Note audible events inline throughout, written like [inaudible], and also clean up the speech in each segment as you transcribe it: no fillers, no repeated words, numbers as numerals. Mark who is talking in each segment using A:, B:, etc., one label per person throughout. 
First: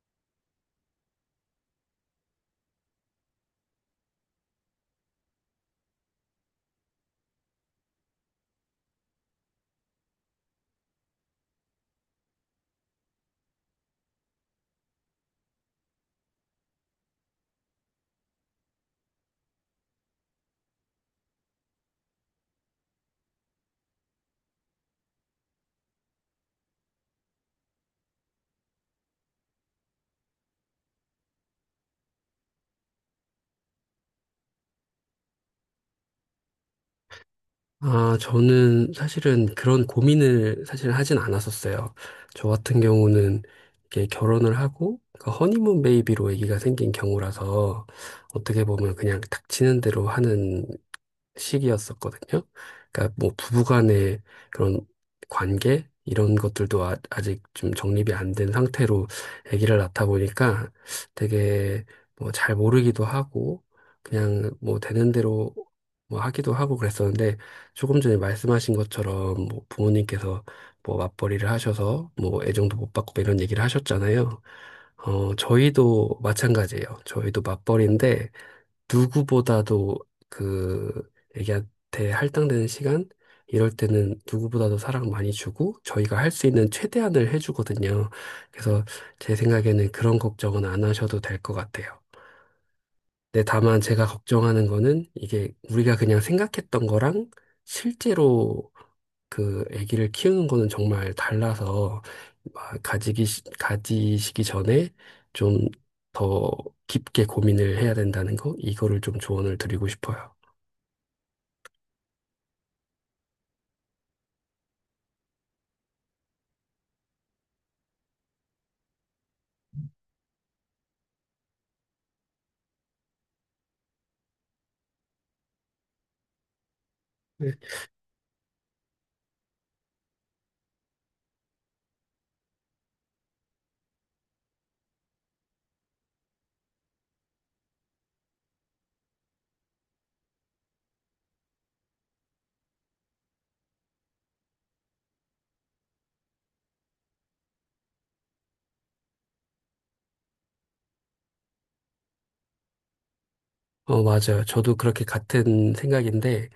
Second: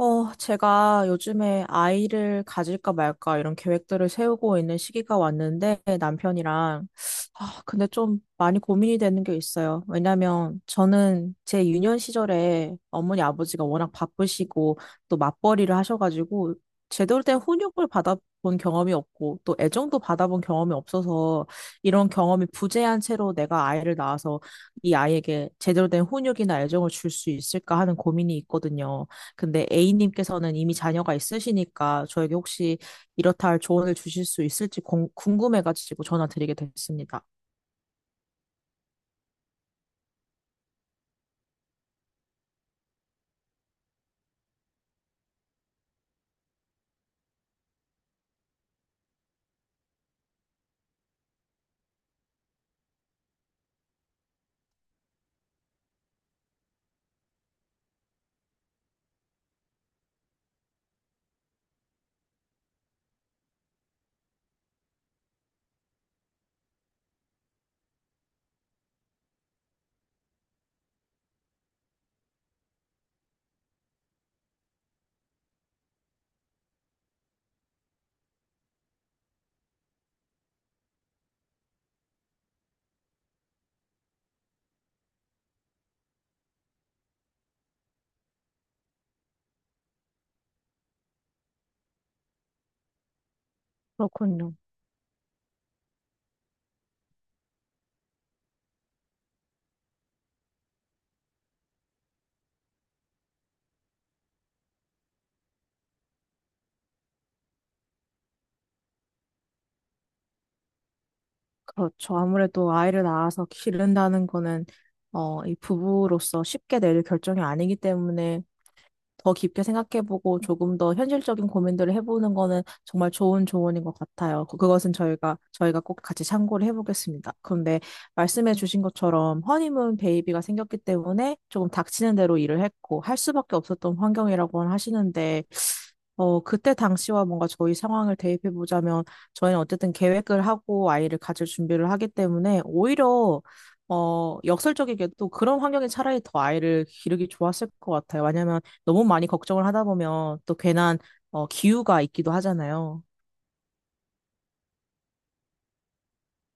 A: 제가 요즘에 아이를 가질까 말까 이런 계획들을 세우고 있는 시기가 왔는데 남편이랑, 아, 근데 좀 많이 고민이 되는 게 있어요. 왜냐면 저는 제 유년 시절에 어머니 아버지가 워낙 바쁘시고 또 맞벌이를 하셔가지고 제대로 된 훈육을 받아본 경험이 없고 또 애정도 받아본 경험이 없어서 이런 경험이 부재한 채로 내가 아이를 낳아서 이 아이에게 제대로 된 훈육이나 애정을 줄 수 있을까 하는 고민이 있거든요. 근데 A님께서는 이미 자녀가 있으시니까 저에게 혹시 이렇다 할 조언을 주실 수 있을지 궁금해가지고 전화 드리게 됐습니다.
B: 아, 저는 사실은 그런 고민을 사실 하진 않았었어요. 저 같은 경우는 이렇게 결혼을 하고 그 허니문 베이비로 아기가 생긴 경우라서 어떻게 보면 그냥 닥치는 대로 하는 시기였었거든요. 그러니까 뭐 부부간의 그런 관계 이런 것들도 아, 아직 좀 정립이 안된 상태로 아기를 낳다 보니까 되게 뭐 잘 모르기도 하고 그냥 뭐 되는 대로 뭐 하기도 하고 그랬었는데 조금 전에 말씀하신 것처럼 뭐 부모님께서 뭐 맞벌이를 하셔서 뭐 애정도 못 받고 뭐 이런 얘기를 하셨잖아요. 저희도 마찬가지예요. 저희도 맞벌이인데 누구보다도 그 애기한테 할당되는 시간, 이럴 때는 누구보다도 사랑 많이 주고 저희가 할 수 있는 최대한을 해주거든요. 그래서 제 생각에는 그런 걱정은 안 하셔도 될 것 같아요. 근데 다만 제가
A: 그렇군요.
B: 걱정하는 거는 이게 우리가 그냥 생각했던 거랑 실제로 그 아기를 키우는 거는 정말 달라서 막 가지시기 전에 좀 더 깊게 고민을 해야 된다는 거 이거를 좀 조언을 드리고 싶어요.
A: 그렇죠. 아무래도 아이를 낳아서 기른다는 거는 이 부부로서 쉽게 내릴 결정이 아니기 때문에 더 깊게 생각해보고 조금 더 현실적인 고민들을 해보는 거는 정말 좋은 조언인 것 같아요. 그것은 저희가 꼭 같이 참고를 해보겠습니다. 그런데 말씀해주신 것처럼 허니문 베이비가 생겼기 때문에 조금 닥치는 대로 일을 했고 할 수밖에 없었던 환경이라고 하시는데, 그때 당시와 뭔가 저희 상황을 대입해 보자면 저희는 어쨌든 계획을 하고 아이를 가질 준비를 하기 때문에 오히려, 역설적이게도 그런 환경이 차라리 더 아이를 기르기 좋았을 것 같아요. 왜냐면 너무 많이 걱정을 하다 보면 또 괜한, 기우가 있기도 하잖아요.
B: 맞아요. 저도 그렇게 같은 생각인데,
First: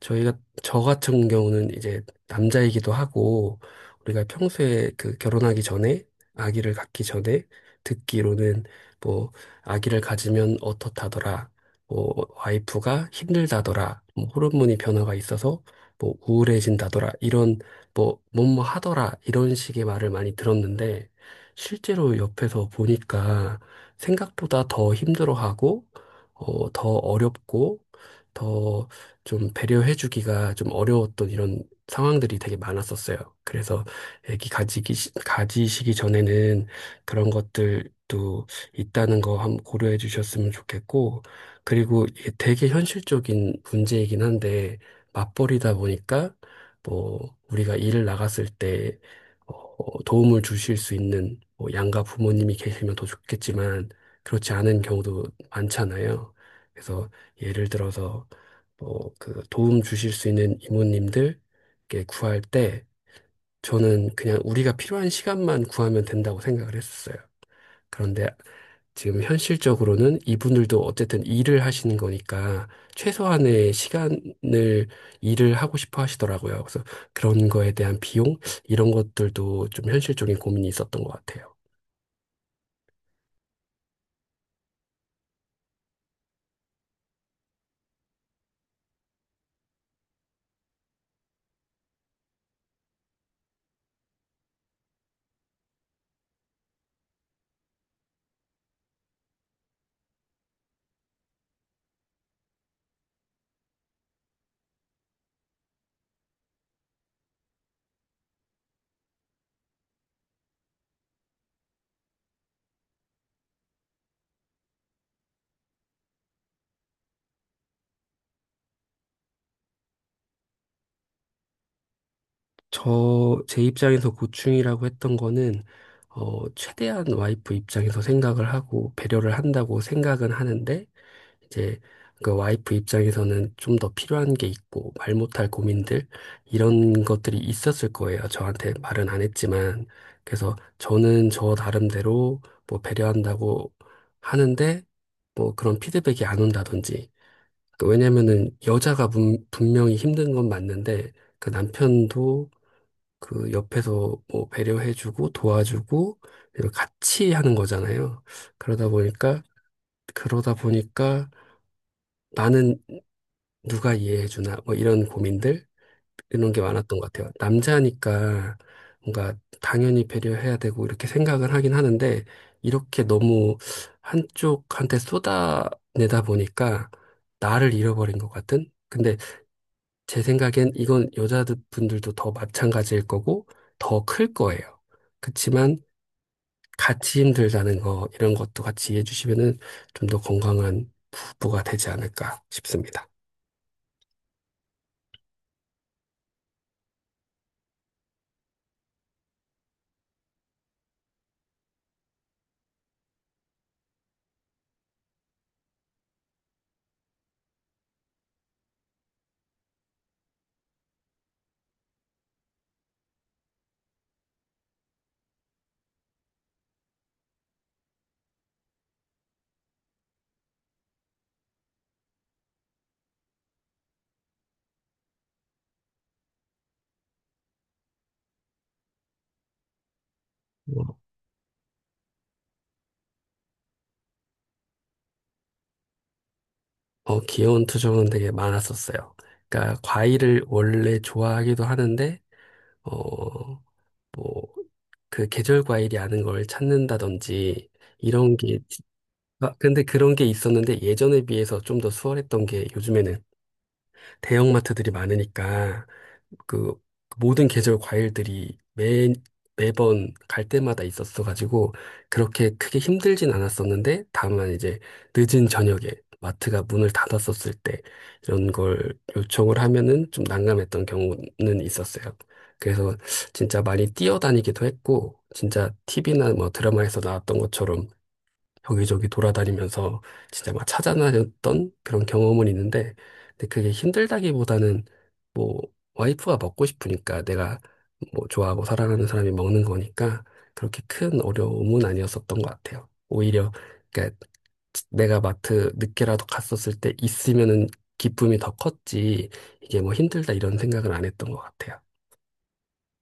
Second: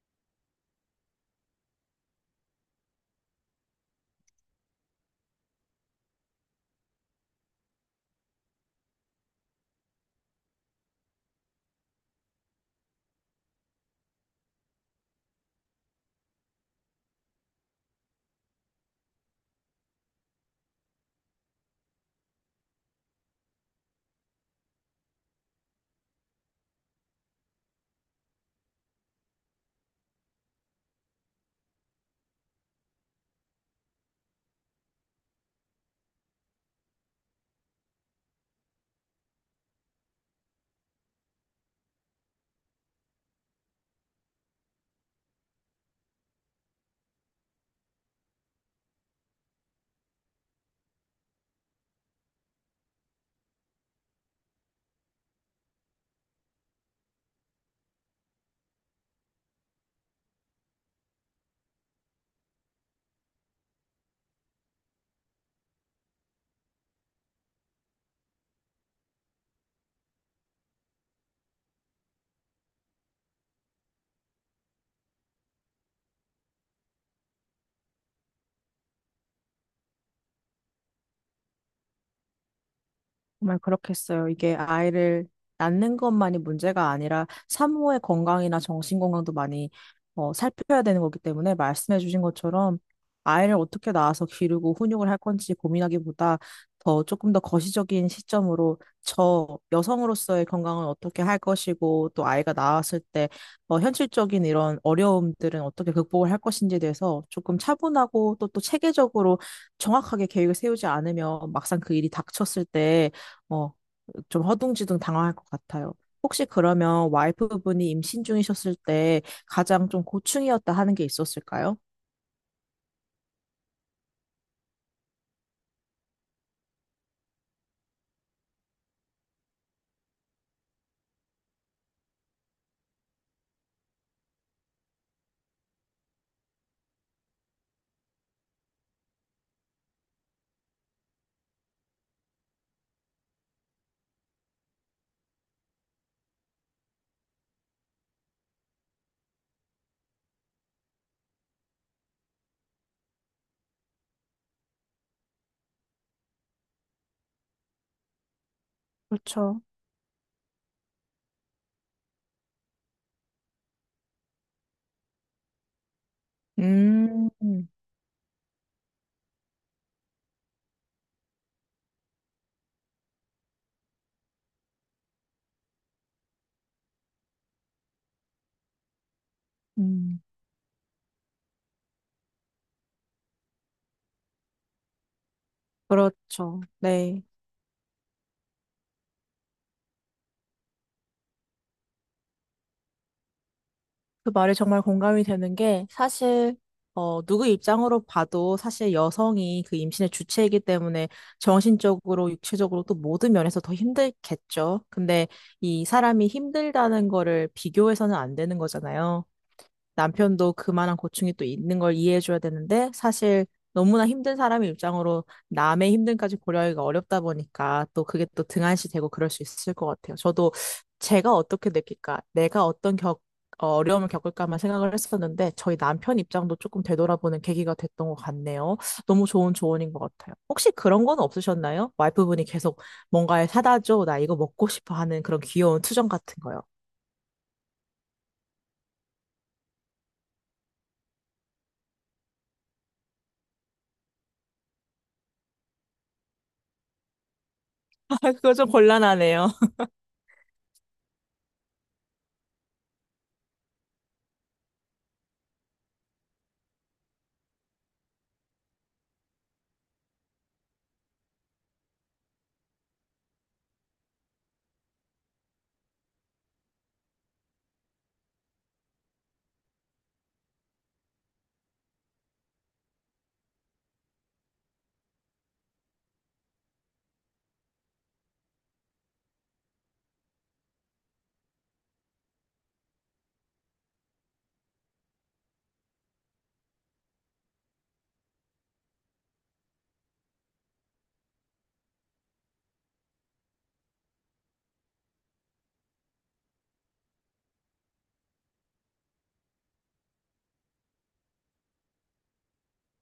B: 저희가, 저 같은 경우는 이제 남자이기도 하고, 우리가 평소에 그 결혼하기 전에, 아기를 갖기 전에 듣기로는 뭐, 아기를 가지면 어떻다더라, 뭐, 와이프가 힘들다더라, 뭐, 호르몬이 변화가 있어서 뭐, 우울해진다더라, 이런 뭐, 뭐뭐 하더라, 이런 식의 말을 많이 들었는데, 실제로 옆에서 보니까 생각보다 더 힘들어하고, 더 어렵고, 더 좀 배려해주기가 좀 어려웠던 이런 상황들이 되게 많았었어요. 그래서 가지시기 전에는 그런 것들도 있다는 거 한번 고려해 주셨으면 좋겠고, 그리고 이게 되게 현실적인 문제이긴 한데, 맞벌이다 보니까, 뭐, 우리가 일을 나갔을 때, 도움을 주실 수 있는 뭐 양가 부모님이 계시면 더 좋겠지만, 그렇지 않은 경우도 많잖아요. 그래서 예를 들어서 뭐 그 도움 주실 수 있는 이모님들께 구할 때 저는 그냥 우리가 필요한 시간만 구하면 된다고 생각을 했었어요. 그런데 지금 현실적으로는 이분들도 어쨌든 일을 하시는 거니까 최소한의 시간을 일을 하고 싶어 하시더라고요. 그래서 그런 거에 대한 비용 이런 것들도 좀 현실적인 고민이 있었던 것 같아요.
A: 정말 그렇겠어요. 이게 아이를 낳는 것만이 문제가 아니라 산모의 건강이나 정신 건강도 많이, 살펴야 되는 거기 때문에 말씀해 주신 것처럼 아이를 어떻게 낳아서 기르고 훈육을 할 건지 고민하기보다 더 조금 더 거시적인 시점으로 저 여성으로서의 건강은 어떻게 할 것이고 또 아이가 나왔을 때, 현실적인 이런 어려움들은 어떻게 극복을 할 것인지에 대해서 조금 차분하고 또 또 체계적으로 정확하게 계획을 세우지 않으면 막상 그 일이 닥쳤을 때, 어, 좀 허둥지둥 당황할 것 같아요. 혹시 그러면 와이프분이 임신 중이셨을 때 가장 좀 고충이었다 하는 게 있었을까요?
B: 저, 제 입장에서 고충이라고 했던 거는, 최대한 와이프 입장에서 생각을 하고 배려를 한다고 생각은 하는데, 이제 그 와이프 입장에서는 좀 더 필요한 게 있고, 말 못할 고민들, 이런 것들이 있었을 거예요. 저한테 말은 안 했지만. 그래서 저는 저 나름대로 뭐 배려한다고 하는데, 뭐 그런 피드백이 안 온다든지. 그 왜냐면은 분명히 힘든 건 맞는데, 그 남편도 그 옆에서 뭐 배려해주고 도와주고 이렇게 같이 하는 거잖아요. 그러다 보니까
A: 그렇죠.
B: 그러다 보니까 나는 누가 이해해주나 뭐 이런 고민들 이런 게 많았던 것
A: 음.
B: 같아요. 남자니까 뭔가 당연히 배려해야 되고 이렇게 생각을 하긴 하는데 이렇게 너무 한쪽한테 쏟아내다 보니까 나를 잃어버린 것 같은? 근데
A: 음.
B: 제 생각엔 이건 여자분들도 더 마찬가지일 거고 더 클 거예요. 그치만
A: 그렇죠.
B: 같이
A: 네.
B: 힘들다는 거, 이런 것도 같이 이해해 주시면은 좀 더 건강한 부부가 되지 않을까 싶습니다.
A: 그 말에 정말 공감이 되는 게 사실 누구 입장으로 봐도 사실 여성이 그 임신의 주체이기 때문에 정신적으로 육체적으로 또 모든 면에서 더 힘들겠죠. 근데 이 사람이 힘들다는 거를 비교해서는 안 되는 거잖아요. 남편도 그만한 고충이 또 있는 걸 이해해줘야 되는데, 사실 너무나 힘든 사람의 입장으로 남의 힘듦까지 고려하기가 어렵다 보니까 또 그게 또 등한시 되고 그럴 수 있을 것 같아요. 저도 제가 어떻게 느낄까, 내가 어떤 어려움을 겪을까만 생각을 했었는데 저희 남편 입장도 조금 되돌아보는 계기가 됐던 것 같네요. 너무 좋은 조언인 것 같아요. 혹시 그런 건 없으셨나요? 와이프분이 계속 뭔가를 사다 줘, 나 이거 먹고 싶어 하는 그런 귀여운 투정 같은 거요.
B: 귀여운 투정은 되게 많았었어요. 그러니까 과일을 원래 좋아하기도 하는데, 어, 뭐, 그 계절 과일이 아닌 걸 찾는다든지,
A: [laughs]
B: 이런
A: 그거
B: 게
A: 좀 곤란하네요.
B: 아, 근데 그런 게 있었는데 예전에 비해서 좀 더 수월했던 게 요즘에는 대형마트들이 많으니까 그 모든 계절 과일들이 매번 갈 때마다 있었어가지고 그렇게 크게 힘들진 않았었는데 다만 이제 늦은 저녁에 마트가 문을 닫았었을 때 이런 걸 요청을 하면은 좀 난감했던 경우는 있었어요. 그래서 진짜 많이 뛰어다니기도 했고 진짜 TV나 뭐 드라마에서 나왔던 것처럼 여기저기 돌아다니면서 진짜 막 찾아다녔던 그런 경험은 있는데, 근데 그게 힘들다기보다는 뭐 와이프가 먹고 싶으니까 내가 뭐 좋아하고 사랑하는 사람이 먹는 거니까 그렇게 큰 어려움은 아니었었던 것 같아요. 오히려 그러니까 내가 마트 늦게라도 갔었을 때 있으면은 기쁨이 더 컸지 이게 뭐 힘들다 이런 생각을 안 했던 것 같아요.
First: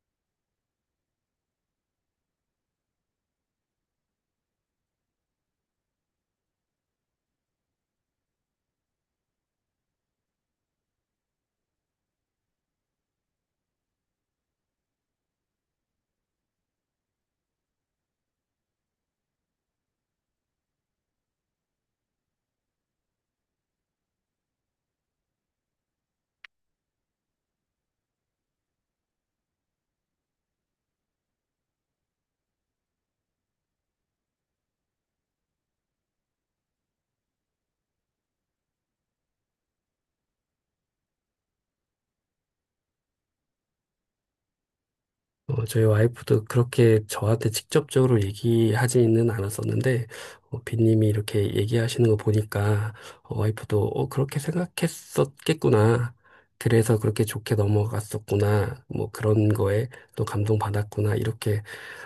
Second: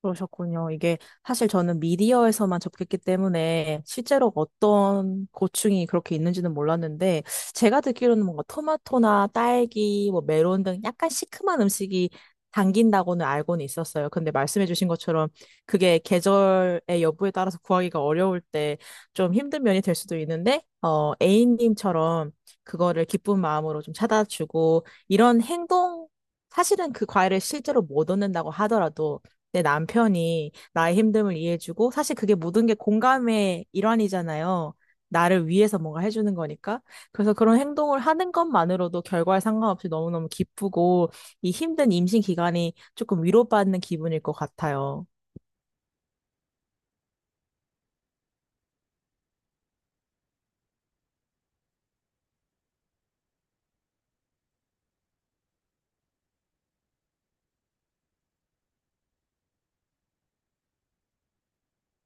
A: 그러셨군요. 이게 사실 저는 미디어에서만 접했기 때문에 실제로 어떤 고충이 그렇게 있는지는 몰랐는데, 제가 듣기로는 뭔가 토마토나 딸기, 뭐 메론 등 약간 시큼한 음식이 당긴다고는 알고는 있었어요. 근데 말씀해주신 것처럼 그게 계절의 여부에 따라서 구하기가 어려울 때 좀 힘든 면이 될 수도 있는데, A님처럼 그거를 기쁜 마음으로 좀 찾아주고 이런 행동, 사실은 그 과일을 실제로 못 얻는다고 하더라도 내 남편이 나의 힘듦을 이해해주고, 사실 그게 모든 게 공감의 일환이잖아요. 나를 위해서 뭔가 해주는 거니까. 그래서 그런 행동을 하는 것만으로도 결과에 상관없이 너무너무 기쁘고, 이 힘든 임신 기간이 조금 위로받는 기분일 것 같아요.
B: 저희 와이프도 그렇게 저한테 직접적으로 얘기하지는 않았었는데, 빈님이 이렇게 얘기하시는 거 보니까, 와이프도, 그렇게 생각했었겠구나. 그래서 그렇게 좋게 넘어갔었구나. 뭐 그런 거에 또 감동받았구나. 이렇게,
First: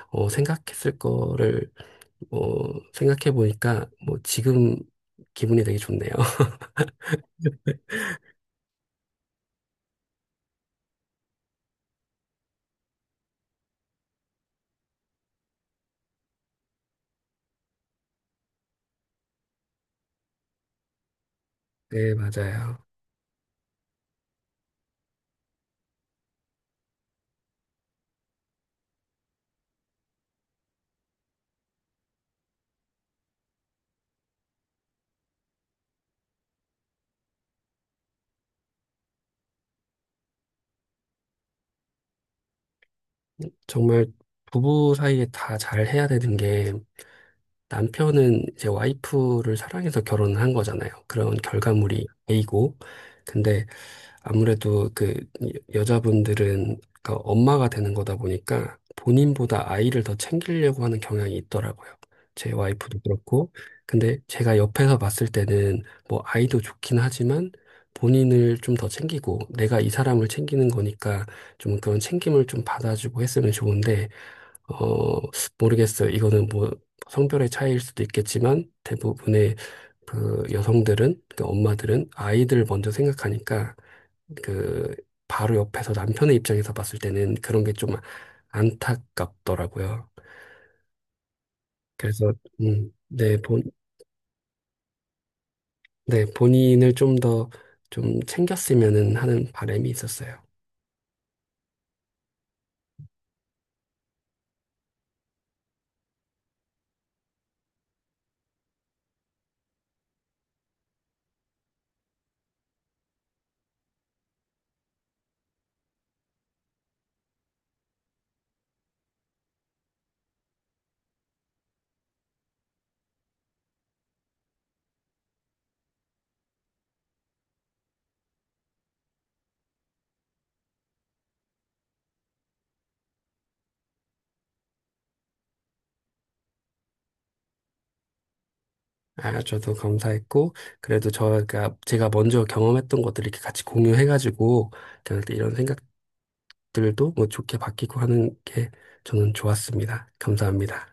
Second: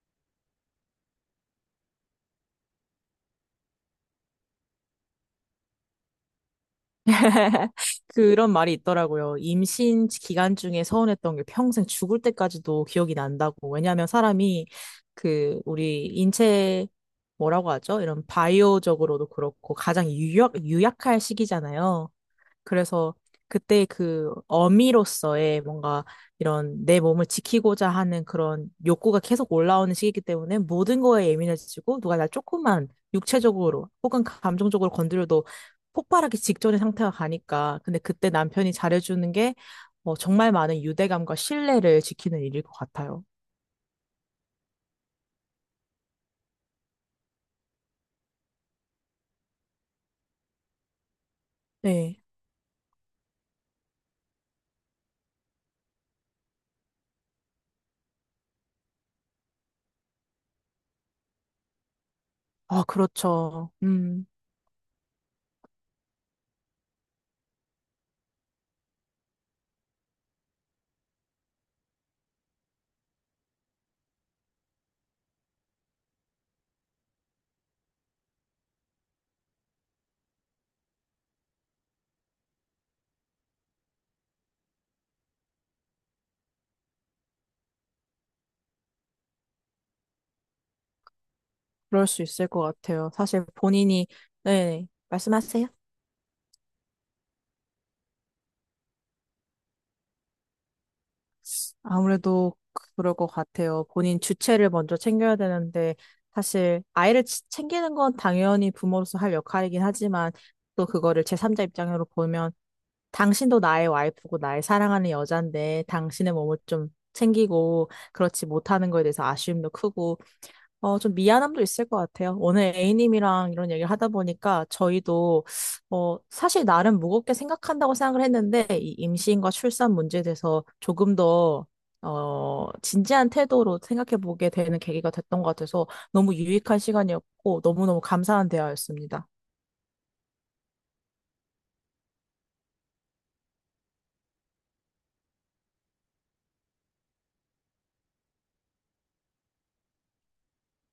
B: 생각했을 거를, 어, 생각해 보니까, 뭐 지금 기분이 되게 좋네요. [laughs]
A: [laughs] 그런 말이 있더라고요. 임신 기간 중에 서운했던 게 평생 죽을 때까지도 기억이 난다고. 왜냐하면 사람이 그 우리 인체 뭐라고 하죠? 이런 바이오적으로도 그렇고 가장 유약할 시기잖아요.
B: 네, 맞아요.
A: 그래서 그때 그 어미로서의 뭔가 이런 내 몸을 지키고자 하는 그런 욕구가 계속 올라오는 시기이기 때문에 모든 거에 예민해지고 누가 날 조금만 육체적으로 혹은 감정적으로 건드려도 폭발하기 직전의 상태가 가니까. 근데 그때 남편이 잘해주는 게 정말 많은 유대감과 신뢰를 지키는 일일 것 같아요.
B: 정말 부부 사이에 다 잘해야 되는 게, 남편은 제 와이프를 사랑해서 결혼을 한 거잖아요. 그런 결과물이
A: 네.
B: A고, 근데 아무래도 그 자분들은 그러니까 엄마가 되는 거다 보니까 본인보다 아이를 더 챙기려고 하는 경향이 있더라고요. 제
A: 아,
B: 와이프도 그렇고.
A: 그렇죠.
B: 근데 제가 옆에서 봤을 때는 뭐 아이도 좋긴 하지만 본인을 좀 더 챙기고 내가 이 사람을 챙기는 거니까 좀 그런 챙김을 좀 받아주고 했으면 좋은데 어, 모르겠어요. 이거는 뭐 성별의 차이일 수도 있겠지만 대부분의 그 여성들은, 그 엄마들은 아이들 먼저 생각하니까 그 바로 옆에서 남편의 입장에서 봤을 때는 그런 게 좀 안타깝더라고요.
A: 그럴 수
B: 그래서
A: 있을 것
B: 음,
A: 같아요.
B: 네,
A: 사실
B: 본,
A: 본인이, 네, 말씀하세요.
B: 네, 본인을 좀 더 좀 챙겼으면 하는 바람이 있었어요.
A: 아무래도 그럴 것 같아요. 본인 주체를 먼저 챙겨야 되는데, 사실 아이를 챙기는 건 당연히 부모로서 할 역할이긴 하지만, 또 그거를 제3자 입장으로 보면, 당신도 나의 와이프고 나의 사랑하는 여잔데, 당신의 몸을 좀 챙기고, 그렇지 못하는 거에 대해서 아쉬움도 크고, 좀 미안함도 있을 것 같아요. 오늘 A님이랑 이런 얘기를 하다 보니까 저희도, 사실 나름 무겁게 생각한다고 생각을 했는데, 이 임신과 출산 문제에 대해서 조금 더, 진지한 태도로 생각해 보게 되는 계기가 됐던 것 같아서 너무 유익한 시간이었고, 너무너무 감사한 대화였습니다.
B: 아, 저도 감사했고 그래도 저가 제가 먼저 경험했던 것들 이렇게 같이 공유해가지고 그냥 이런 생각들도 뭐 좋게 바뀌고 하는 게 저는 좋았습니다. 감사합니다.